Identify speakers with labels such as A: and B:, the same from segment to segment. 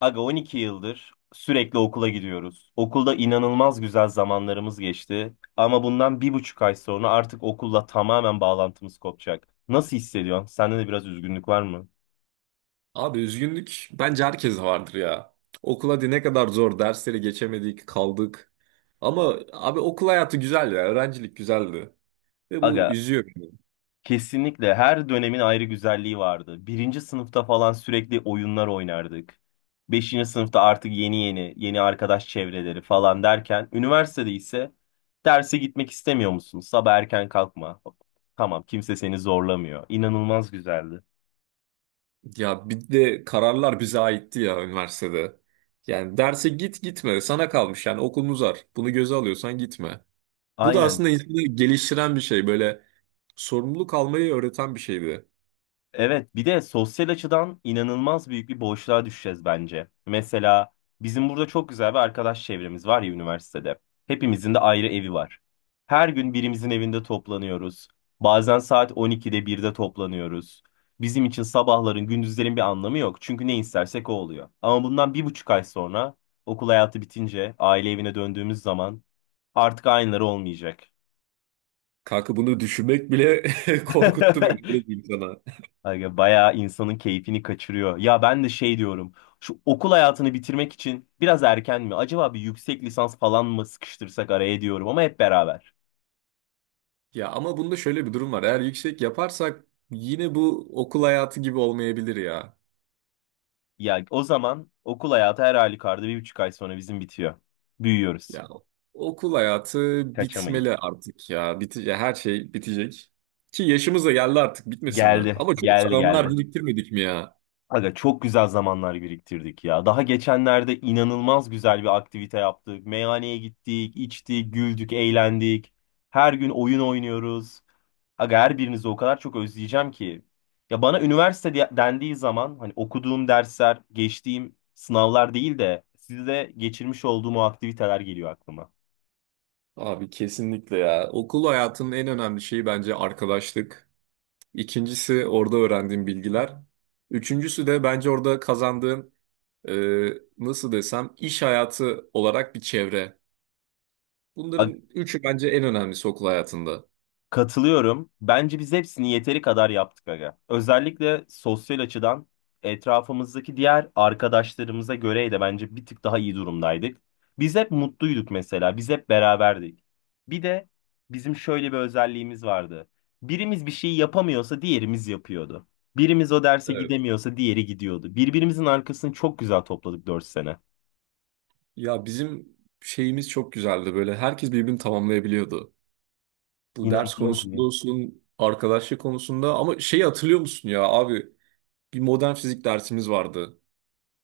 A: Aga 12 yıldır sürekli okula gidiyoruz. Okulda inanılmaz güzel zamanlarımız geçti. Ama bundan 1,5 ay sonra artık okulla tamamen bağlantımız kopacak. Nasıl hissediyorsun? Sende de biraz üzgünlük var mı?
B: Abi üzgünlük bence herkeste vardır ya. Okul hadi ne kadar zor dersleri geçemedik kaldık. Ama abi okul hayatı güzel ya öğrencilik güzeldi. Ve bu
A: Aga,
B: üzüyor beni.
A: kesinlikle her dönemin ayrı güzelliği vardı. Birinci sınıfta falan sürekli oyunlar oynardık. Beşinci sınıfta artık yeni yeni arkadaş çevreleri falan derken. Üniversitede ise derse gitmek istemiyor musun? Sabah erken kalkma. Tamam, kimse seni zorlamıyor. İnanılmaz güzeldi.
B: Ya bir de kararlar bize aitti ya üniversitede. Yani derse git gitme sana kalmış yani okulun uzar. Bunu göze alıyorsan gitme. Bu da
A: Aynen.
B: aslında insanı geliştiren bir şey böyle sorumluluk almayı öğreten bir şeydi.
A: Evet, bir de sosyal açıdan inanılmaz büyük bir boşluğa düşeceğiz bence. Mesela bizim burada çok güzel bir arkadaş çevremiz var ya üniversitede. Hepimizin de ayrı evi var. Her gün birimizin evinde toplanıyoruz. Bazen saat 12'de birde toplanıyoruz. Bizim için sabahların, gündüzlerin bir anlamı yok. Çünkü ne istersek o oluyor. Ama bundan bir buçuk ay sonra okul hayatı bitince aile evine döndüğümüz zaman artık aynıları olmayacak.
B: Kanka bunu düşünmek bile korkuttu beni. Öyle diyeyim sana.
A: Aga, bayağı insanın keyfini kaçırıyor. Ya ben de şey diyorum. Şu okul hayatını bitirmek için biraz erken mi? Acaba bir yüksek lisans falan mı sıkıştırsak araya diyorum, ama hep beraber.
B: Ya ama bunda şöyle bir durum var. Eğer yüksek yaparsak yine bu okul hayatı gibi olmayabilir ya.
A: Ya o zaman okul hayatı her halükarda 1,5 ay sonra bizim bitiyor. Büyüyoruz.
B: Ya okul hayatı bitmeli
A: Kaçamayız.
B: artık ya. Bitecek, her şey bitecek. Ki yaşımız da geldi artık bitmesin mi?
A: Geldi,
B: Ama çok güzel
A: geldi,
B: anılar
A: geldi.
B: biriktirmedik mi ya?
A: Aga, çok güzel zamanlar biriktirdik ya. Daha geçenlerde inanılmaz güzel bir aktivite yaptık. Meyhaneye gittik, içtik, güldük, eğlendik. Her gün oyun oynuyoruz. Aga, her birinizi o kadar çok özleyeceğim ki. Ya bana üniversite dendiği zaman hani okuduğum dersler, geçtiğim sınavlar değil de sizle geçirmiş olduğum o aktiviteler geliyor aklıma.
B: Abi kesinlikle ya. Okul hayatının en önemli şeyi bence arkadaşlık. İkincisi orada öğrendiğin bilgiler. Üçüncüsü de bence orada kazandığın e, nasıl desem iş hayatı olarak bir çevre. Bunların üçü bence en önemlisi okul hayatında.
A: Katılıyorum. Bence biz hepsini yeteri kadar yaptık aga. Özellikle sosyal açıdan etrafımızdaki diğer arkadaşlarımıza göre de bence bir tık daha iyi durumdaydık. Biz hep mutluyduk mesela. Biz hep beraberdik. Bir de bizim şöyle bir özelliğimiz vardı. Birimiz bir şeyi yapamıyorsa diğerimiz yapıyordu. Birimiz o derse
B: Evet.
A: gidemiyorsa diğeri gidiyordu. Birbirimizin arkasını çok güzel topladık 4 sene.
B: Ya bizim şeyimiz çok güzeldi böyle. Herkes birbirini tamamlayabiliyordu. Bu ders
A: İnanılmaz
B: konusunda
A: iyi.
B: olsun, arkadaşlık konusunda ama şeyi hatırlıyor musun ya abi bir modern fizik dersimiz vardı.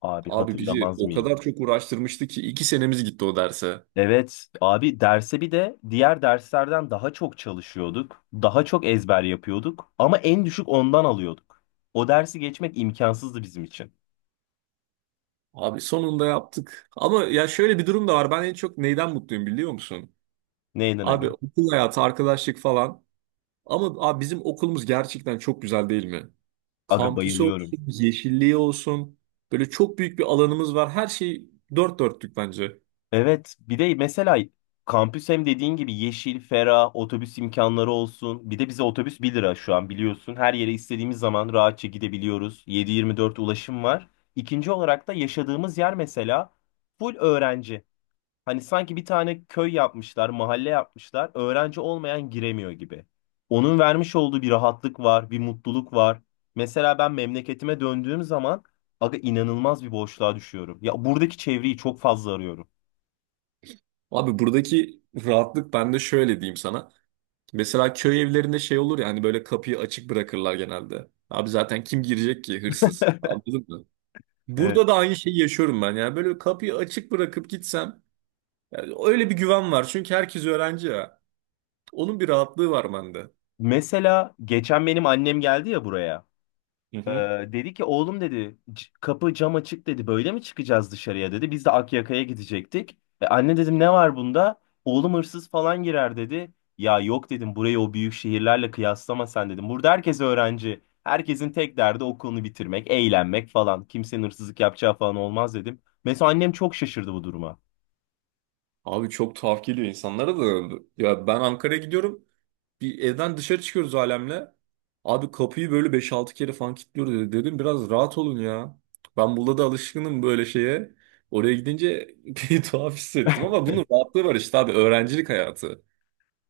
A: Abi
B: Abi bizi
A: hatırlamaz
B: o
A: mıyım?
B: kadar çok uğraştırmıştı ki iki senemiz gitti o derse.
A: Evet abi, derse bir de diğer derslerden daha çok çalışıyorduk. Daha çok ezber yapıyorduk ama en düşük ondan alıyorduk. O dersi geçmek imkansızdı bizim için.
B: Abi sonunda yaptık. Ama ya şöyle bir durum da var. Ben en çok neyden mutluyum biliyor musun?
A: Neyden aga?
B: Abi okul hayatı, arkadaşlık falan. Ama abi bizim okulumuz gerçekten çok güzel değil mi?
A: Aga,
B: Kampüsü
A: bayılıyorum.
B: olsun, yeşilliği olsun. Böyle çok büyük bir alanımız var. Her şey dört dörtlük bence.
A: Evet, bir de mesela kampüs hem dediğin gibi yeşil, ferah, otobüs imkanları olsun. Bir de bize otobüs 1 lira şu an biliyorsun. Her yere istediğimiz zaman rahatça gidebiliyoruz. 7/24 ulaşım var. İkinci olarak da yaşadığımız yer mesela full öğrenci. Hani sanki bir tane köy yapmışlar, mahalle yapmışlar. Öğrenci olmayan giremiyor gibi. Onun vermiş olduğu bir rahatlık var, bir mutluluk var. Mesela ben memleketime döndüğüm zaman aga inanılmaz bir boşluğa düşüyorum. Ya buradaki çevreyi çok fazla arıyorum.
B: Abi buradaki rahatlık ben de şöyle diyeyim sana. Mesela köy evlerinde şey olur ya hani böyle kapıyı açık bırakırlar genelde. Abi zaten kim girecek ki hırsız? Anladın mı?
A: Evet.
B: Burada da aynı şeyi yaşıyorum ben. Yani böyle kapıyı açık bırakıp gitsem yani öyle bir güven var. Çünkü herkes öğrenci ya. Onun bir rahatlığı var bende.
A: Mesela geçen benim annem geldi ya buraya.
B: Hı
A: Ee,
B: hı.
A: dedi ki oğlum, dedi, kapı cam açık, dedi, böyle mi çıkacağız dışarıya?" dedi. Biz de Akyaka'ya gidecektik. Anne, dedim, ne var bunda? Oğlum, hırsız falan girer, dedi. Ya yok, dedim, burayı o büyük şehirlerle kıyaslama sen, dedim. Burada herkes öğrenci. Herkesin tek derdi okulunu bitirmek, eğlenmek falan. Kimsenin hırsızlık yapacağı falan olmaz, dedim. Mesela annem çok şaşırdı bu duruma.
B: Abi çok tuhaf geliyor insanlara da. Ya ben Ankara'ya gidiyorum. Bir evden dışarı çıkıyoruz alemle. Abi kapıyı böyle beş altı kere falan kilitliyoruz dedi. Dedim biraz rahat olun ya. Ben burada da alışkınım böyle şeye. Oraya gidince bir tuhaf hissettim ama bunun rahatlığı var işte abi öğrencilik hayatı.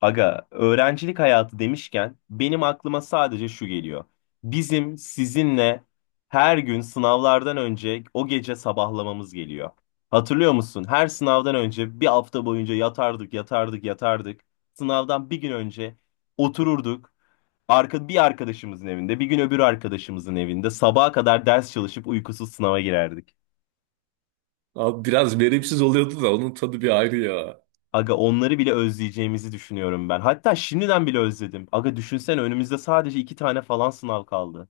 A: Aga, öğrencilik hayatı demişken benim aklıma sadece şu geliyor. Bizim sizinle her gün sınavlardan önce o gece sabahlamamız geliyor. Hatırlıyor musun? Her sınavdan önce bir hafta boyunca yatardık, yatardık, yatardık. Sınavdan bir gün önce otururduk. Bir arkadaşımızın evinde, bir gün öbür arkadaşımızın evinde sabaha kadar ders çalışıp uykusuz sınava girerdik.
B: Abi biraz verimsiz oluyordu da onun tadı bir ayrı ya.
A: Aga, onları bile özleyeceğimizi düşünüyorum ben. Hatta şimdiden bile özledim. Aga, düşünsene önümüzde sadece iki tane falan sınav kaldı.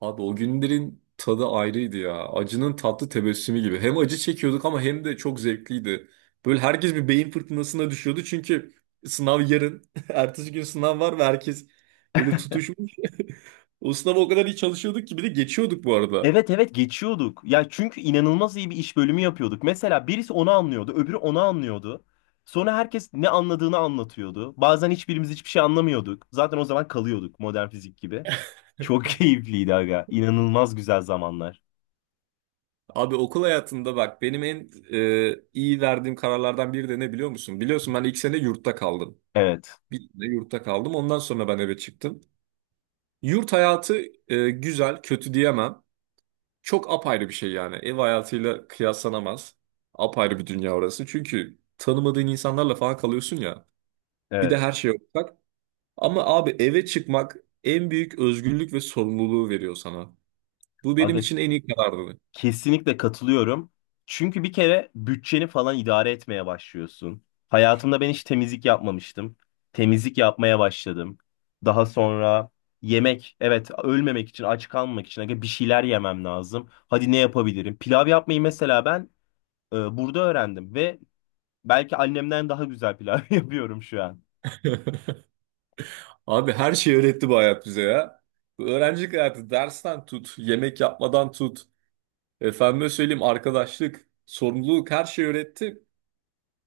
B: Abi o günlerin tadı ayrıydı ya. Acının tatlı tebessümü gibi. Hem acı çekiyorduk ama hem de çok zevkliydi. Böyle herkes bir beyin fırtınasına düşüyordu çünkü sınav yarın. Ertesi gün sınav var ve herkes böyle tutuşmuş. O sınava o kadar iyi çalışıyorduk ki bir de geçiyorduk bu arada.
A: Evet, evet, geçiyorduk. Ya çünkü inanılmaz iyi bir iş bölümü yapıyorduk. Mesela birisi onu anlıyordu, öbürü onu anlıyordu. Sonra herkes ne anladığını anlatıyordu. Bazen hiçbirimiz hiçbir şey anlamıyorduk. Zaten o zaman kalıyorduk modern fizik gibi. Çok keyifliydi aga. İnanılmaz güzel zamanlar.
B: Abi okul hayatında bak benim en iyi verdiğim kararlardan biri de ne biliyor musun? Biliyorsun ben ilk sene yurtta kaldım.
A: Evet.
B: Bir sene yurtta kaldım. Ondan sonra ben eve çıktım. Yurt hayatı güzel, kötü diyemem. Çok apayrı bir şey yani. Ev hayatıyla kıyaslanamaz. Apayrı bir dünya orası. Çünkü tanımadığın insanlarla falan kalıyorsun ya. Bir de
A: Evet.
B: her şey ortak. Ama abi eve çıkmak en büyük özgürlük ve sorumluluğu veriyor sana. Bu benim
A: Aga,
B: için en iyi karardı.
A: kesinlikle katılıyorum. Çünkü bir kere bütçeni falan idare etmeye başlıyorsun. Hayatımda ben hiç temizlik yapmamıştım. Temizlik yapmaya başladım. Daha sonra yemek, evet, ölmemek için, aç kalmamak için aga bir şeyler yemem lazım. Hadi ne yapabilirim? Pilav yapmayı mesela ben burada öğrendim ve belki annemden daha güzel pilav yapıyorum şu an.
B: Abi her şeyi öğretti bu hayat bize ya. Bu öğrencilik hayatı dersten tut, yemek yapmadan tut. Efendime söyleyeyim arkadaşlık, sorumluluk her şeyi öğretti.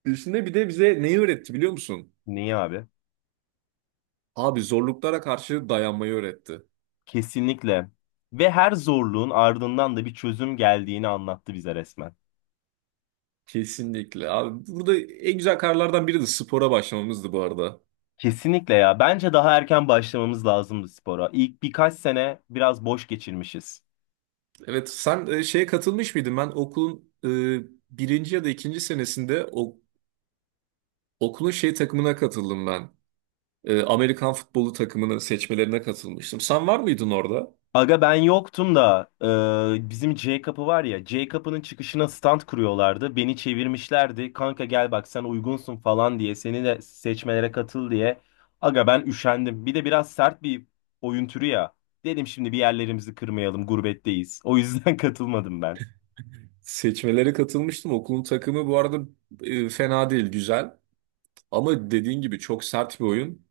B: Üstüne bir de bize neyi öğretti biliyor musun?
A: Niye abi?
B: Abi zorluklara karşı dayanmayı öğretti.
A: Kesinlikle. Ve her zorluğun ardından da bir çözüm geldiğini anlattı bize resmen.
B: Kesinlikle. Abi burada en güzel kararlardan biri de spora başlamamızdı bu arada.
A: Kesinlikle ya. Bence daha erken başlamamız lazımdı spora. İlk birkaç sene biraz boş geçirmişiz.
B: Evet, sen şeye katılmış mıydın? Ben okulun birinci ya da ikinci senesinde okulun şey takımına katıldım ben. E, Amerikan futbolu takımını seçmelerine katılmıştım. Sen var mıydın orada?
A: Aga ben yoktum da bizim J kapı var ya, J kapının çıkışına stand kuruyorlardı. Beni çevirmişlerdi. Kanka gel bak sen uygunsun falan diye, seni de seçmelere katıl diye. Aga ben üşendim. Bir de biraz sert bir oyun türü ya. Dedim şimdi bir yerlerimizi kırmayalım, gurbetteyiz. O yüzden katılmadım ben.
B: Seçmelere katılmıştım. Okulun takımı bu arada fena değil, güzel. Ama dediğin gibi çok sert bir oyun.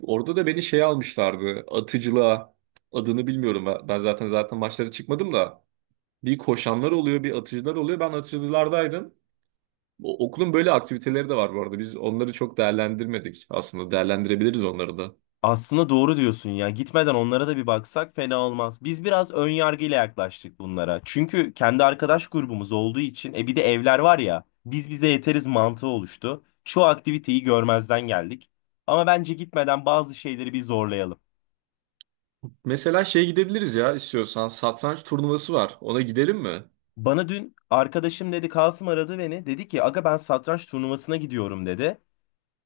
B: Orada da beni şey almışlardı. Atıcılığa. Adını bilmiyorum. Ben zaten maçlara çıkmadım da. Bir koşanlar oluyor, bir atıcılar oluyor. Ben atıcılardaydım. Okulun böyle aktiviteleri de var bu arada. Biz onları çok değerlendirmedik. Aslında değerlendirebiliriz onları da.
A: Aslında doğru diyorsun ya. Gitmeden onlara da bir baksak fena olmaz. Biz biraz ön yargıyla yaklaştık bunlara. Çünkü kendi arkadaş grubumuz olduğu için e bir de evler var ya. Biz bize yeteriz mantığı oluştu. Çoğu aktiviteyi görmezden geldik. Ama bence gitmeden bazı şeyleri bir zorlayalım.
B: Mesela şey gidebiliriz ya istiyorsan. Satranç turnuvası var. Ona gidelim mi?
A: Bana dün arkadaşım dedi, Kasım aradı beni. Dedi ki aga ben satranç turnuvasına gidiyorum, dedi.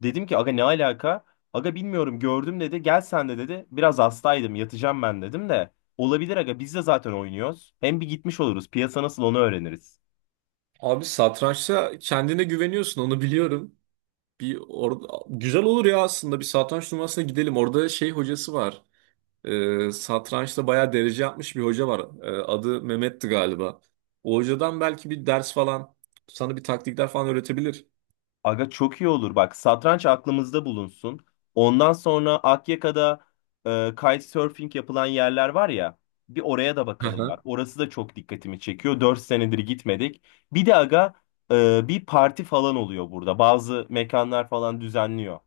A: Dedim ki aga, ne alaka? Aga bilmiyorum, gördüm, dedi. Gel sen de, dedi. Biraz hastaydım, yatacağım ben, dedim de. Olabilir aga, biz de zaten oynuyoruz. Hem bir gitmiş oluruz. Piyasa nasıl onu öğreniriz.
B: Abi satrançta kendine güveniyorsun onu biliyorum. Bir orada güzel olur ya aslında bir satranç turnuvasına gidelim. Orada şey hocası var. Satrançta bayağı derece yapmış bir hoca var. Adı Mehmet'ti galiba. O hocadan belki bir ders falan sana bir taktikler falan öğretebilir.
A: Aga çok iyi olur bak. Satranç aklımızda bulunsun. Ondan sonra Akyaka'da kitesurfing yapılan yerler var ya. Bir oraya da bakalım bak. Orası da çok dikkatimi çekiyor. 4 senedir gitmedik. Bir de aga bir parti falan oluyor burada. Bazı mekanlar falan düzenliyor.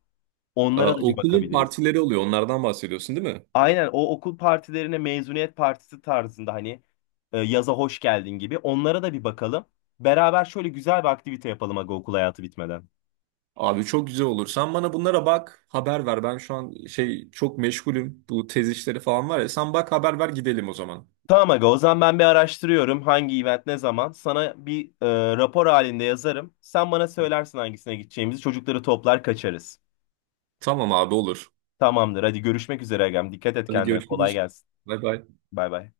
A: Onlara da bir
B: Okulun
A: bakabiliriz.
B: partileri oluyor. Onlardan bahsediyorsun değil mi?
A: Aynen, o okul partilerine mezuniyet partisi tarzında, hani yaza hoş geldin gibi, onlara da bir bakalım. Beraber şöyle güzel bir aktivite yapalım aga, okul hayatı bitmeden.
B: Abi çok güzel olur. Sen bana bunlara bak, haber ver. Ben şu an şey çok meşgulüm. Bu tez işleri falan var ya. Sen bak haber ver gidelim o zaman.
A: Tamam aga, o zaman ben bir araştırıyorum hangi event ne zaman. Sana bir rapor halinde yazarım. Sen bana söylersin hangisine gideceğimizi, çocukları toplar kaçarız.
B: Tamam abi olur.
A: Tamamdır, hadi görüşmek üzere agam. Dikkat et
B: Hadi
A: kendine, kolay
B: görüşürüz.
A: gelsin.
B: Bay bay.
A: Bay bay.